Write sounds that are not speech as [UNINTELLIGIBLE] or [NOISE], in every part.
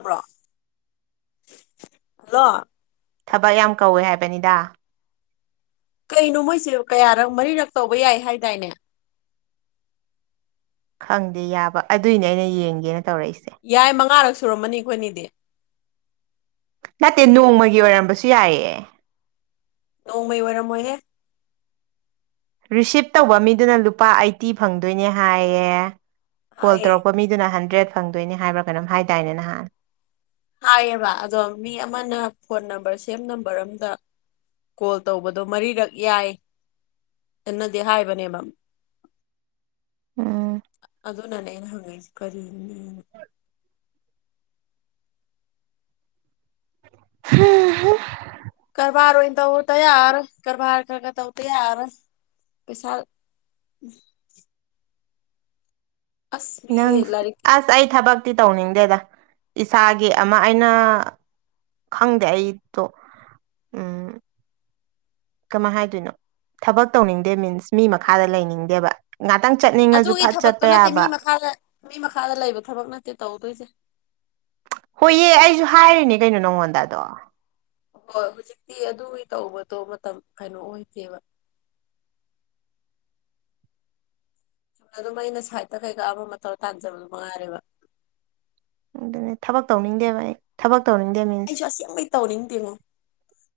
[UNINTELLIGIBLE] hello ꯊꯕꯛ ꯌꯥꯝ ꯀꯧꯋꯦ ꯍꯥꯏꯕꯅꯤꯗ ꯀꯩꯅꯣ ꯃꯣꯏꯁꯦ ꯀꯌꯥꯔꯛ ꯃꯔꯤꯔꯛ ꯇꯧꯕ ꯌꯥꯏ ꯍꯥꯏꯗꯥꯏꯅꯦ ꯈꯪꯗꯦ ꯌꯥꯕ ꯑꯗꯨꯏꯅꯦ ꯑꯩꯅ ꯌꯦꯡꯒꯦꯅ ꯇꯧꯔꯛꯏꯁꯦ ꯌꯥꯏ ꯃꯉꯥꯔꯛ ꯁꯨꯔꯝꯃꯅꯤ ꯑꯩꯈꯣꯏꯅꯤꯗꯤ ꯅꯠꯇꯦ ꯅꯣꯡꯃꯒꯤ ꯑꯣꯏꯔꯝꯕꯁꯨ ꯌꯥꯏꯌꯦ ꯅꯣꯡꯃꯩ ꯑꯣꯏꯔꯝꯃꯣꯏꯍꯦ ꯔꯤꯁꯤꯞ ꯇꯧꯕ ꯃꯤꯗꯨꯅ ꯂꯨꯄꯥ ꯑꯩꯠꯇꯤ ꯐꯪꯗꯣꯏꯅꯦ ꯍꯥꯏꯌꯦ ꯀꯣꯜ ꯍꯥꯏꯌꯦ ꯇꯧꯔꯛꯄ ꯃꯤꯗꯨꯅ ꯍꯟꯗ꯭ꯔꯦꯗ ꯐꯪꯗꯣꯏꯅꯤ ꯍꯥꯏꯕ꯭ꯔꯥ ꯀꯩꯅꯣꯝ ꯍꯥꯏꯗꯥꯏꯅꯦ ꯅꯍꯥꯟ ꯍꯥꯏꯌꯦꯕ ꯑꯗꯣ ꯃꯤ ꯑꯃꯅ ꯐꯣꯟ ꯅꯝꯕꯔ ꯁꯦꯝ ꯅꯝꯕꯔ ꯑꯝꯗ ꯀꯣꯜ ꯇꯧꯕꯗꯣ ꯃꯔꯤꯔꯛ ꯌꯥꯏ ꯑꯦ ꯅꯗꯤ ꯍꯥꯏꯕꯅꯦꯕ ꯎꯝ ꯑꯗꯨꯅꯅꯦ ꯑꯩꯅ ꯍꯪꯉꯛꯏꯁꯦ [UNINTELLIGIBLE] [UNINTELLIGIBLE] ꯀꯔꯕꯥꯥꯔ ꯑꯣꯏꯅ ꯇꯧꯗ ꯌꯥꯔꯕꯣꯏ ꯀꯔꯕꯥꯔ ꯀ ꯀ ꯇꯧꯗ ꯌꯥꯔꯔꯣꯏ ꯄꯩꯁꯥ ꯑꯁ ꯃꯤ ꯅꯪ ꯂꯥꯏꯔꯤꯛ ꯑꯁ ꯑꯩ ꯊꯕꯛ ꯇꯤ ꯇꯧꯅꯤꯡꯗꯦꯗ ꯏꯁꯥꯒꯤ ꯑꯃ ꯑꯩꯅ ꯈꯪꯗꯦ ꯑꯩꯗꯣ ꯎꯝ ꯀꯃꯥꯏ ꯍꯥꯏꯗꯣꯏꯅꯣ ꯊꯕꯛ ꯇꯧꯅꯤꯡꯗꯦ ꯃꯤꯟꯁ ꯃꯤ ꯃꯈꯥꯗ ꯂꯩꯅꯤꯡꯗꯦꯕ ꯉꯥꯛꯇꯪ ꯆꯠꯅꯤꯡꯉꯁꯨ ꯑꯗꯨꯒꯤ ꯐꯠ ꯊꯕꯛꯇꯨ ꯆꯠꯄ ꯅꯠꯇꯦ ꯃꯤ ꯌꯥꯕ ꯃꯈꯥꯗ ꯃꯤ ꯃꯈꯥꯗ ꯂꯩꯕ ꯊꯕꯛ ꯅꯠꯇꯦ ꯇꯧꯗꯣꯏꯁꯦ ꯍꯣꯏꯌꯦ ꯑꯩꯁꯨ ꯍꯥꯏꯔꯤꯅꯦ ꯀꯩꯅꯣ ꯅꯪꯉꯣꯟꯗ ꯑꯗꯣ ꯍꯣꯏ ꯍꯧꯖꯤꯛꯇꯤ ꯑꯗꯨꯒꯤ ꯇꯧꯕꯗꯣ ꯃꯇꯝ ꯀꯩꯅꯣ ꯑꯣꯏꯗꯦꯕ ꯆꯨꯝꯅ ꯑꯗꯨꯝ ꯑꯩꯅ ꯁꯥꯏꯗꯇ ꯀꯩꯀꯥ ꯑꯃ ꯑꯃ ꯇꯧ ꯇꯥꯟꯖꯕꯗꯨ ꯃꯉꯥꯏꯔꯦꯕ ꯑꯗꯨꯅꯦ ꯊꯕꯛ ꯇꯧꯅꯤꯡꯗꯦꯕ ꯑꯩ ꯊꯕꯛ ꯇꯧꯅꯤꯡꯗꯦ ꯃꯤ ꯑꯩꯁꯨ ꯑꯁꯦꯡꯕꯩ ꯇꯧꯅꯤꯡꯗꯦꯉꯣ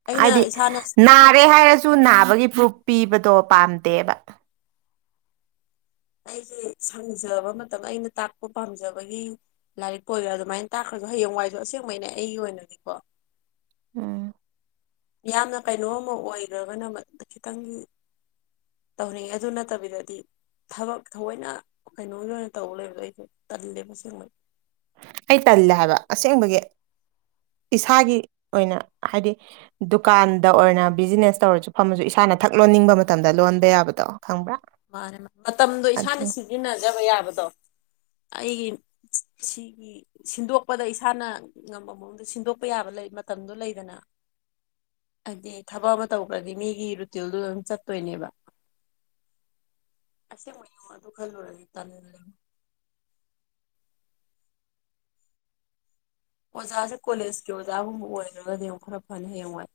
ꯑꯩꯅ ꯍꯥꯏꯗꯤ ꯏꯁꯥꯅ ꯅꯥꯔꯦ ꯍꯥꯏꯔꯁꯨ ꯁꯨ ꯅꯥꯕꯒꯤ ꯄ꯭ꯔꯨꯨꯞ ꯄꯤꯕꯗꯣ ꯄꯥꯝꯗꯦꯕ ꯑꯩꯁꯦ ꯁꯪꯖꯕ ꯃꯇꯝꯗ ꯑꯩꯅ ꯇꯥꯛꯄ ꯄꯥꯝꯖꯕꯒꯤ ꯂꯥꯏꯔꯤꯛ ꯀ ꯑꯣꯏꯔꯣ ꯑꯗꯨꯃꯥꯏꯅ ꯇꯥꯛꯈ꯭ꯔꯁꯨ ꯍꯌꯦꯡꯋꯥꯏꯁꯨ ꯑꯁꯦꯡꯕꯩꯅꯦ ꯑꯩꯒꯤ ꯑꯣꯏꯅꯗꯤꯀꯣ ꯎꯝ ꯌꯥꯝꯅ ꯀꯩꯅꯣꯝ ꯑꯃ ꯑꯣꯏꯈ꯭ꯔꯒꯅ ꯈꯤꯇꯪ ꯇꯧꯅꯤꯡꯉꯦ ꯑꯗꯨ ꯅꯠꯇꯕꯤꯗꯗꯤ ꯊꯕꯛ ꯊꯑꯣꯏꯅ ꯀꯩꯅꯣꯒꯤ ꯑꯣꯏꯅ ꯇꯧ ꯂꯩꯕꯗꯣ ꯑꯩꯁꯦ ꯇꯜꯂꯦꯕ ꯑꯁꯦꯡꯕꯩ ꯑꯩ ꯇꯜꯂꯦ ꯍꯥꯏꯕ ꯑꯁꯦꯡꯕꯒꯤ ꯏꯁꯥꯒꯤ ꯑꯣꯏꯅ ꯍꯥꯏꯗꯤ ꯗꯨꯀꯥꯟꯗ ꯑꯣꯏꯅ ꯕꯤꯖꯤꯅꯦꯁ ꯇꯧꯔꯁꯨ ꯐꯝꯃꯁꯨ ꯏꯁꯥꯅ ꯊꯛ ꯂꯣꯟꯅꯤꯡꯕ ꯃꯇꯝꯗ ꯂꯣꯟꯕ ꯌꯥꯕꯗꯣ ꯈꯪꯕ꯭ꯔꯥ ꯃꯥꯅꯦ ꯃꯇꯝꯗꯣ ꯑꯗꯨ ꯏꯁꯥꯅ ꯁꯤꯖꯤꯟꯅꯖꯕ ꯌꯥꯕꯗꯣ ꯑꯩꯒꯤ ꯁꯤꯒꯤ ꯁꯤꯟꯗꯣꯛꯄꯗ ꯏꯁꯥꯅ ꯉꯝꯕ ꯃꯑꯣꯡꯗ ꯁꯤꯟꯗꯣꯛꯄ ꯌꯥꯕ ꯂꯩ ꯃꯇꯝꯗꯣ ꯂꯩꯗꯅ ꯍꯥꯏꯗꯤ ꯊꯕꯛ ꯑꯃ ꯇꯧꯈ꯭ꯔꯗꯤ ꯃꯤꯒꯤ ꯔꯨꯇꯤꯟꯗꯨ ꯑꯗꯨꯝ ꯆꯠꯇꯣꯏꯅꯦꯕ [UNINTELLIGIBLE] ꯑꯗꯨ ꯈꯜꯂꯔꯅꯤ ꯇꯜꯂꯤ ꯑꯣꯖꯥꯁꯦ ꯀꯣꯂꯦꯖꯀꯤ ꯑꯣꯖꯥꯒꯨꯝꯕ ꯑꯣꯏꯔꯒꯗꯤ ꯌꯦꯡꯨꯛ ꯈꯔ ꯐꯅ ꯍꯌꯦꯡꯋꯥꯏ